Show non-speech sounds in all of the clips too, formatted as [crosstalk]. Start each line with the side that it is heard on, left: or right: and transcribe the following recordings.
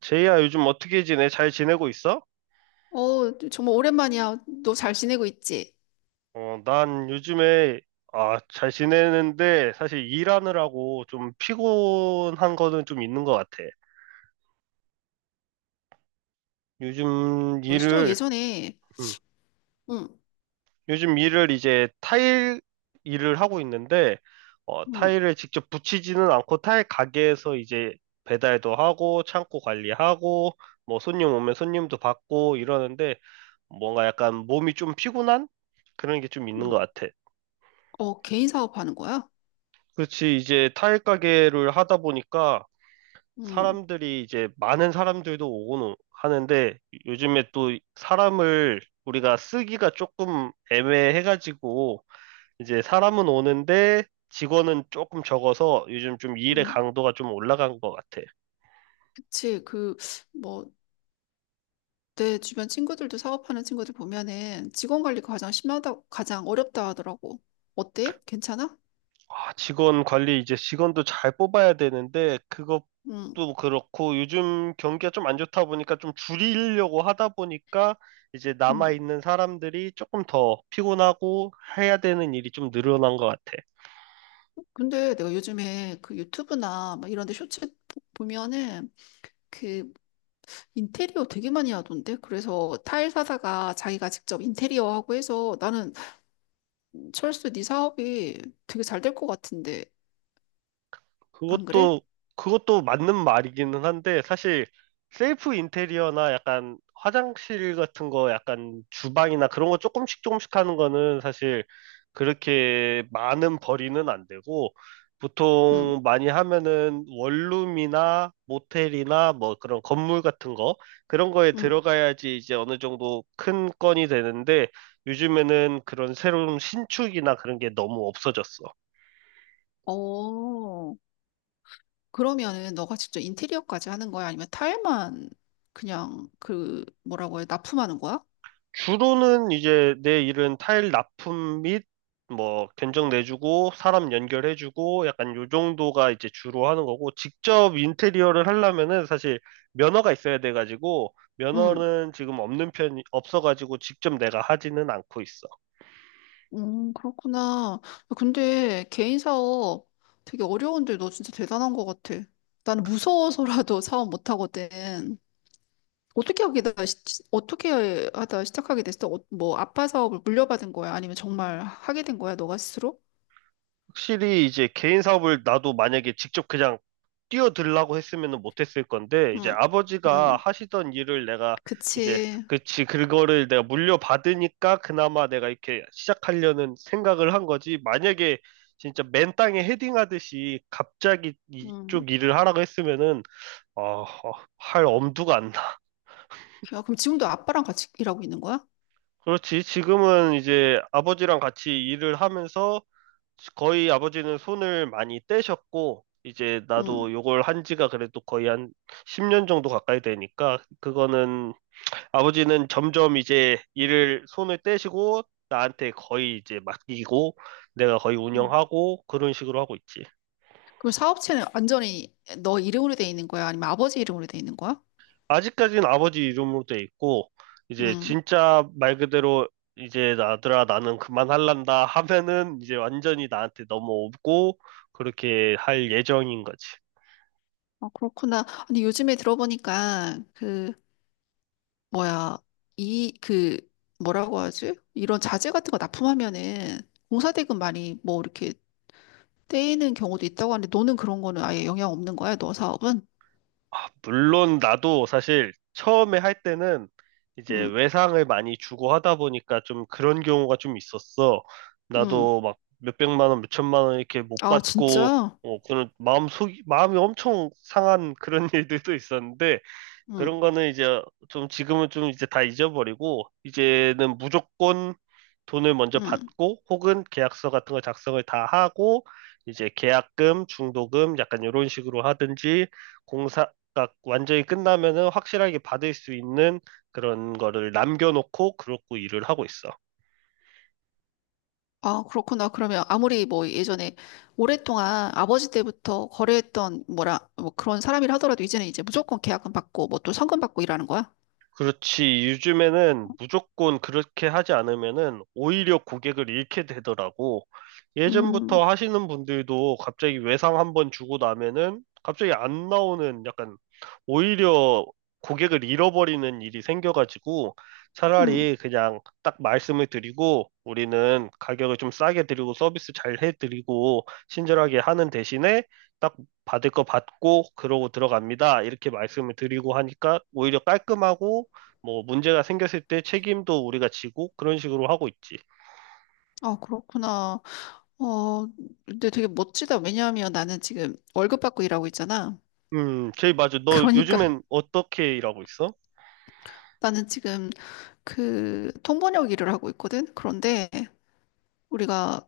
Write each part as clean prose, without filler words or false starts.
right: 제이야, 요즘 어떻게 지내? 잘 지내고 있어?
left: 어, 정말 오랜만이야. 너 잘 지내고 있지?
right: 어, 난 요즘에, 아, 잘 지내는데, 사실 일하느라고 좀 피곤한 거는 좀 있는 것 같아. 요즘
left: 벌써
right: 일을,
left: 예전에,
right: 음,
left: 응,
right: 요즘 일을 이제 타일 일을 하고 있는데, 어,
left: 응,
right: 타일을 직접 붙이지는 않고 타일 가게에서 이제 배달도 하고, 창고 관리하고, 뭐 손님 오면 손님도 받고 이러는데, 뭔가 약간 몸이 좀 피곤한? 그런 게 좀 있는
left: 응,
right: 것 같아.
left: 어, 개인 사업하는 거야?
right: 그렇지. 이제 타일 가게를 하다 보니까
left: 응,
right: 사람들이 이제 많은 사람들도 오고는 하는데 요즘에 또 사람을 우리가 쓰기가 조금 애매해가지고 이제 사람은 오는데 직원은 조금 적어서 요즘 좀 일의
left: 응,
right: 강도가 좀 올라간 것 같아.
left: 그치. 그, 뭐, 내 주변 친구들도 사업하는 친구들 보면은 직원 관리가 가장 심하다, 가장 어렵다 하더라고. 어때? 괜찮아?
right: 아, 직원 관리 이제 직원도 잘 뽑아야 되는데
left: 응,
right: 그것도 그렇고 요즘 경기가 좀 안 좋다 보니까 좀 줄이려고 하다 보니까 이제 남아
left: 응.
right: 있는 사람들이 조금 더 피곤하고 해야 되는 일이 좀 늘어난 것 같아.
left: 근데 내가 요즘에 그 유튜브나 막 이런 데 쇼츠 보면은 그 인테리어 되게 많이 하던데? 그래서 타일 사다가 자기가 직접 인테리어 하고 해서 나는 철수, 네 사업이 되게 잘 될 것 같은데, 안 그래?
right: 그것도 그것도 맞는 말이기는 한데 사실 셀프 인테리어나 약간 화장실 같은 거 약간 주방이나 그런 거 조금씩 조금씩 하는 거는 사실 그렇게 많은 벌이는 안 되고
left: 응,
right: 보통 많이 하면은 원룸이나 모텔이나 뭐 그런 건물 같은 거 그런 거에
left: 응.
right: 들어가야지 이제 어느 정도 큰 건이 되는데 요즘에는 그런 새로운 신축이나 그런 게 너무 없어졌어.
left: 어, 그러면은 너가 직접 인테리어까지 하는 거야? 아니면 타일만 그냥 그, 뭐라고 해, 납품하는 거야?
right: 주로는 이제 내 일은 타일 납품 및 뭐 견적 내주고 사람 연결해주고 약간 요 정도가 이제 주로 하는 거고 직접 인테리어를 하려면은 사실 면허가 있어야 돼가지고
left: 응,
right: 면허는 지금 없는 편이 없어가지고 직접 내가 하지는 않고 있어.
left: 그렇구나. 근데 개인 사업 되게 어려운데 너 진짜 대단한 것 같아. 나는 무서워서라도 [laughs] 사업 못 하거든. 어떻게 하게다 어떻게 하다 시작하게 됐어? 어, 뭐 아빠 사업을 물려받은 거야? 아니면 정말 하게 된 거야? 너가 스스로?
right: 확실히 이제 개인 사업을 나도 만약에 직접 그냥 뛰어들라고 했으면은 못했을 건데 이제
left: 응,
right: 아버지가
left: 응,
right: 하시던 일을 내가 이제
left: 그치.
right: 그치 그거를 내가 물려받으니까 그나마 내가 이렇게 시작하려는 생각을 한 거지 만약에 진짜 맨 땅에 헤딩하듯이 갑자기
left: 응.
right: 이쪽 일을 하라고 했으면은 어, 어, 할 엄두가 안 나.
left: 야, 그럼 지금도 아빠랑 같이 일하고 있는 거야?
right: 그렇지 지금은 이제 아버지랑 같이 일을 하면서 거의 아버지는 손을 많이 떼셨고, 이제
left: 응.
right: 나도 요걸 한 지가 그래도 거의 한 10년 정도 가까이 되니까, 그거는 아버지는 점점 이제 일을 손을 떼시고, 나한테 거의 이제 맡기고, 내가 거의
left: 응.
right: 운영하고, 그런 식으로 하고 있지.
left: 그럼 사업체는 완전히 너 이름으로 돼 있는 거야? 아니면 아버지 이름으로 돼 있는 거야?
right: 아직까지는 아버지 이름으로 돼 있고, 이제
left: 응.
right: 진짜 말 그대로 이제 아들아 나는 그만할란다 하면은 이제 완전히 나한테 넘어오고, 그렇게 할 예정인 거지.
left: 아, 그렇구나. 아니, 요즘에 들어보니까, 그, 뭐야, 이, 그, 뭐라고 하지? 이런 자재 같은 거 납품하면은 공사대금 많이 뭐 이렇게 떼이는 경우도 있다고 하는데, 너는 그런 거는 아예 영향 없는 거야? 너 사업은?
right: 아, 물론 나도 사실 처음에 할 때는 이제
left: 응,
right: 외상을 많이 주고 하다 보니까 좀 그런 경우가 좀 있었어.
left: 응.
right: 나도 막 몇백만 원, 몇천만 원 이렇게 못
left: 아,
right: 받고
left: 진짜?
right: 어, 그런 마음 속 마음이 엄청 상한 그런 [laughs] 일들도 있었는데
left: 응,
right: 그런 거는 이제 좀 지금은 좀 이제 다 잊어버리고 이제는 무조건 돈을 먼저
left: 응.
right: 받고 혹은 계약서 같은 걸 작성을 다 하고 이제 계약금, 중도금 약간 이런 식으로 하든지 공사가 완전히 끝나면은 확실하게 받을 수 있는 그런 거를 남겨놓고 그러고 일을 하고 있어.
left: 아, 그렇구나. 그러면 아무리 뭐 예전에 오랫동안 아버지 때부터 거래했던 뭐라, 뭐 그런 사람이라 하더라도 이제는 이제 무조건 계약금 받고 뭐 또 성금 받고 일하는 거야?
right: 그렇지. 요즘에는 무조건 그렇게 하지 않으면은 오히려 고객을 잃게 되더라고.
left: 음,
right: 예전부터 하시는 분들도 갑자기 외상 한번 주고 나면은 갑자기 안 나오는 약간 오히려 고객을 잃어버리는 일이 생겨가지고
left: 음.
right: 차라리 그냥 딱 말씀을 드리고 우리는 가격을 좀 싸게 드리고 서비스 잘 해드리고 친절하게 하는 대신에 딱 받을 거 받고 그러고 들어갑니다. 이렇게 말씀을 드리고 하니까 오히려 깔끔하고 뭐 문제가 생겼을 때 책임도 우리가 지고 그런 식으로 하고 있지.
left: 아, 그렇구나. 어, 근데 되게 멋지다. 왜냐하면 나는 지금 월급 받고 일하고 있잖아.
right: 제이 맞아. 너
left: 그러니까 [laughs]
right: 요즘엔 어떻게 일하고 있어?
left: 나는 지금 그 통번역 일을 하고 있거든. 그런데 우리가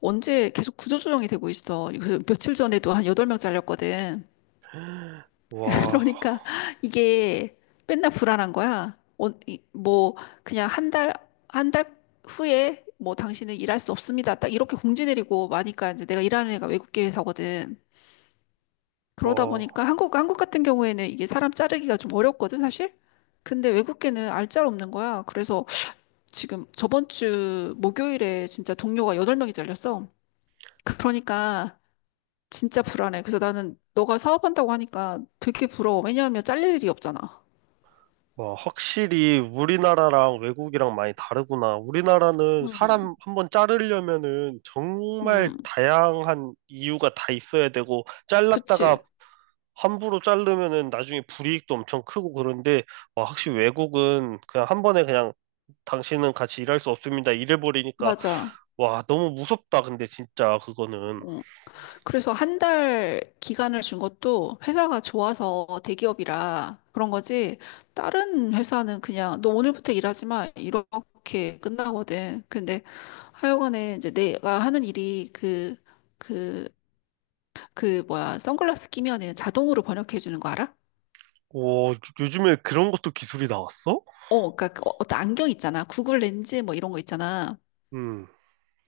left: 언제 계속 구조조정이 되고 있어. 그래서 며칠 전에도 한 8명 잘렸거든.
right: [gasps] 와,
left: 그러니까 이게 맨날 불안한 거야. 어, 뭐 그냥 한 달 후에 뭐 당신은 일할 수 없습니다. 딱 이렇게 공지 내리고 마니까 이제 내가 일하는 애가 외국계 회사거든. 그러다
right: 와,
left: 보니까 한국 같은 경우에는 이게 사람 자르기가 좀 어렵거든, 사실. 근데 외국계는 알짤 없는 거야. 그래서 지금 저번 주 목요일에 진짜 동료가 8명이 잘렸어. 그러니까 진짜 불안해. 그래서 나는 너가 사업한다고 하니까 되게 부러워. 왜냐하면 잘릴 일이 없잖아.
right: 와, 확실히 우리나라랑 외국이랑 많이 다르구나. 우리나라는 사람 한번 자르려면은 정말
left: 음,
right: 다양한 이유가 다 있어야 되고,
left: 그치.
right: 잘랐다가 함부로 자르면은 나중에 불이익도 엄청 크고 그런데, 와, 확실히 외국은 그냥 한 번에 그냥 당신은 같이 일할 수 없습니다. 이래버리니까
left: 맞아.
right: 와, 너무 무섭다, 근데 진짜 그거는.
left: 어. 그래서 한 달 기간을 준 것도 회사가 좋아서 대기업이라 그런 거지. 다른 회사는 그냥 너 오늘부터 일하지 마. 이렇게 끝나거든. 근데 하여간에 이제 내가 하는 일이 그, 그 뭐야. 선글라스 끼면은 자동으로 번역해 주는 거 알아?
right: 오, 요즘에 그런 것도 기술이 나왔어?
left: 어, 그러니까 그 어떤 안경 있잖아. 구글 렌즈 뭐 이런 거 있잖아.
right: 음,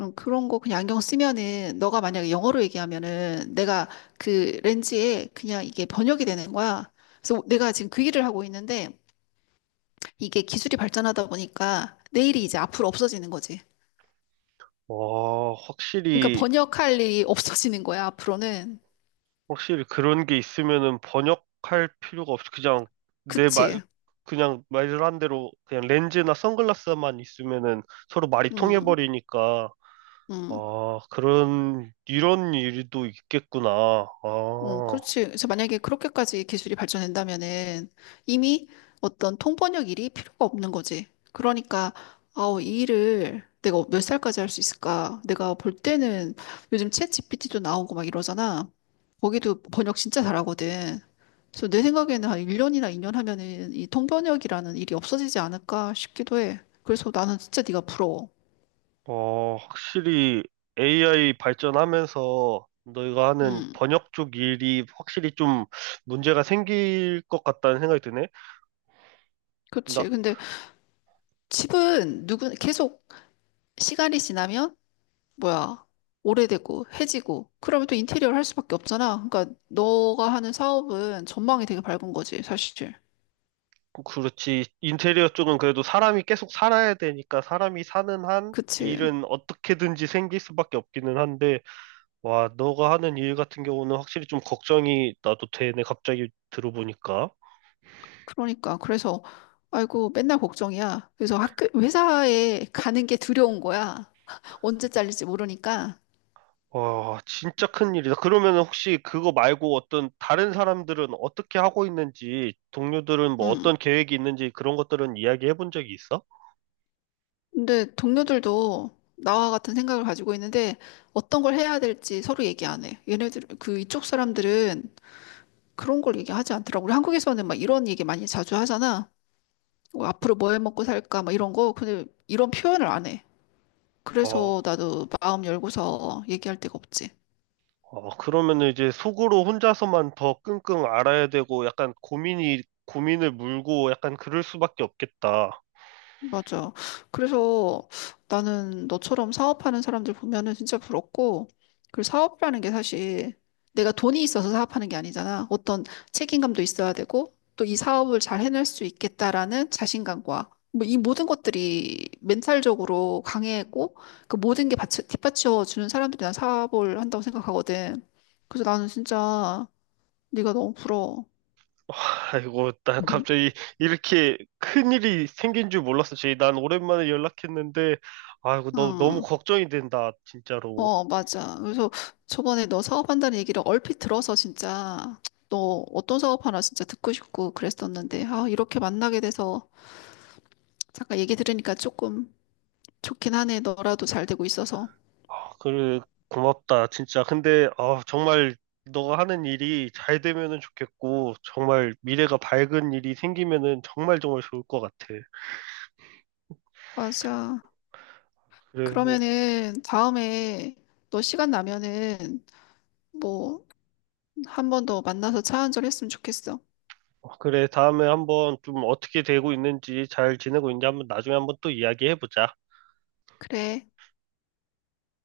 left: 그런 거 그냥 안경 쓰면은 너가 만약에 영어로 얘기하면은 내가 그 렌즈에 그냥 이게 번역이 되는 거야. 그래서 내가 지금 그 일을 하고 있는데 이게 기술이 발전하다 보니까 내일이 이제 앞으로 없어지는 거지.
right: 와,
left: 그러니까
right: 확실히,
left: 번역할 일이 [laughs] 없어지는 거야, 앞으로는.
right: 확실히 그런 게 있으면은 번역할 필요가 없이 그냥 내 말,
left: 그치?
right: 그냥 말한 대로 그냥 렌즈나 선글라스만 있으면은 서로 말이
left: 음,
right: 통해버리니까,
left: 음.
right: 아, 이런 일도 있겠구나.
left: 어,
right: 아.
left: 그렇지. 그래서 만약에 그렇게까지 기술이 발전된다면은 이미 어떤 통번역 일이 필요가 없는 거지. 그러니까, 아우, 이 일을 내가 몇 살까지 할 수 있을까? 내가 볼 때는 요즘 챗 GPT도 나오고 막 이러잖아. 거기도 번역 진짜 잘하거든. 그래서 내 생각에는 한 1년이나 2년 하면은 이 통번역이라는 일이 없어지지 않을까 싶기도 해. 그래서 나는 진짜 네가 부러워.
right: 어, 확실히 AI 발전하면서 너희가 하는
left: 음,
right: 번역 쪽 일이 확실히 좀 문제가 생길 것 같다는 생각이 드네. 나,
left: 그렇지. 근데 집은 누구 계속 시간이 지나면 뭐야, 오래되고, 해지고, 그러면 또 인테리어를 할 수밖에 없잖아. 그러니까, 너가 하는 사업은 전망이 되게 밝은 거지, 사실.
right: 그렇지. 인테리어 쪽은 그래도 사람이 계속 살아야 되니까 사람이 사는 한
left: 그치.
right: 일은 어떻게든지 생길 수밖에 없기는 한데, 와, 너가 하는 일 같은 경우는 확실히 좀 걱정이 나도 되네. 갑자기 들어보니까.
left: 그러니까, 그래서, 아이고, 맨날 걱정이야. 그래서 학교, 회사에 가는 게 두려운 거야. [laughs] 언제 잘릴지 모르니까.
right: 와, 진짜 큰일이다. 그러면 혹시 그거 말고 어떤 다른 사람들은 어떻게 하고 있는지, 동료들은 뭐 어떤
left: 음.
right: 계획이 있는지 그런 것들은 이야기해 본 적이 있어?
left: 근데 동료들도 나와 같은 생각을 가지고 있는데, 어떤 걸 해야 될지 서로 얘기 안 해. 얘네들, 그 이쪽 사람들은 그런 걸 얘기하지 않더라고. 우리 한국에서는 막 이런 얘기 많이 자주 하잖아. 뭐 앞으로 뭐 해 먹고 살까 막 이런 거 근데 이런 표현을 안 해.
right: 어,
left: 그래서 나도 마음 열고서 얘기할 데가 없지.
right: 어, 그러면 이제 속으로 혼자서만 더 끙끙 앓아야 되고 약간 고민을 물고 약간 그럴 수밖에 없겠다.
left: 맞아. 그래서 나는 너처럼 사업하는 사람들 보면은 진짜 부럽고, 그 사업이라는 게 사실 내가 돈이 있어서 사업하는 게 아니잖아. 어떤 책임감도 있어야 되고, 또 이 사업을 잘 해낼 수 있겠다라는 자신감과, 뭐 이 모든 것들이 멘탈적으로 강해고, 그 모든 게 받쳐, 뒷받쳐 주는 사람들이 난 사업을 한다고 생각하거든. 그래서 나는 진짜 네가 너무 부러워.
right: 아이고, 나
left: [laughs]
right: 갑자기 이렇게 큰일이 생긴 줄 몰랐어, 제이. 난 오랜만에 연락했는데, 아이고, 너무
left: 응.
right: 걱정이 된다, 진짜로.
left: 어, 맞아. 그래서 저번에 너 사업한다는 얘기를 얼핏 들어서 진짜 너 어떤 사업 하나 진짜 듣고 싶고 그랬었는데, 아, 이렇게 만나게 돼서 잠깐 얘기 들으니까 조금 좋긴 하네. 너라도 잘 되고 있어서.
right: 아, 그래, 고맙다, 진짜. 근데, 아, 정말 너가 하는 일이 잘 되면은 좋겠고, 정말 미래가 밝은 일이 생기면은 정말 정말 좋을 것 같아.
left: 맞아.
right: 그래,
left: 그러면은 다음에 너 시간 나면은 뭐 한 번 더 만나서 차 한잔 했으면 좋겠어.
right: 그래, 다음에 한번 좀 어떻게 되고 있는지, 잘 지내고 있는지 한번 나중에 한번 또 이야기해보자.
left: 그래.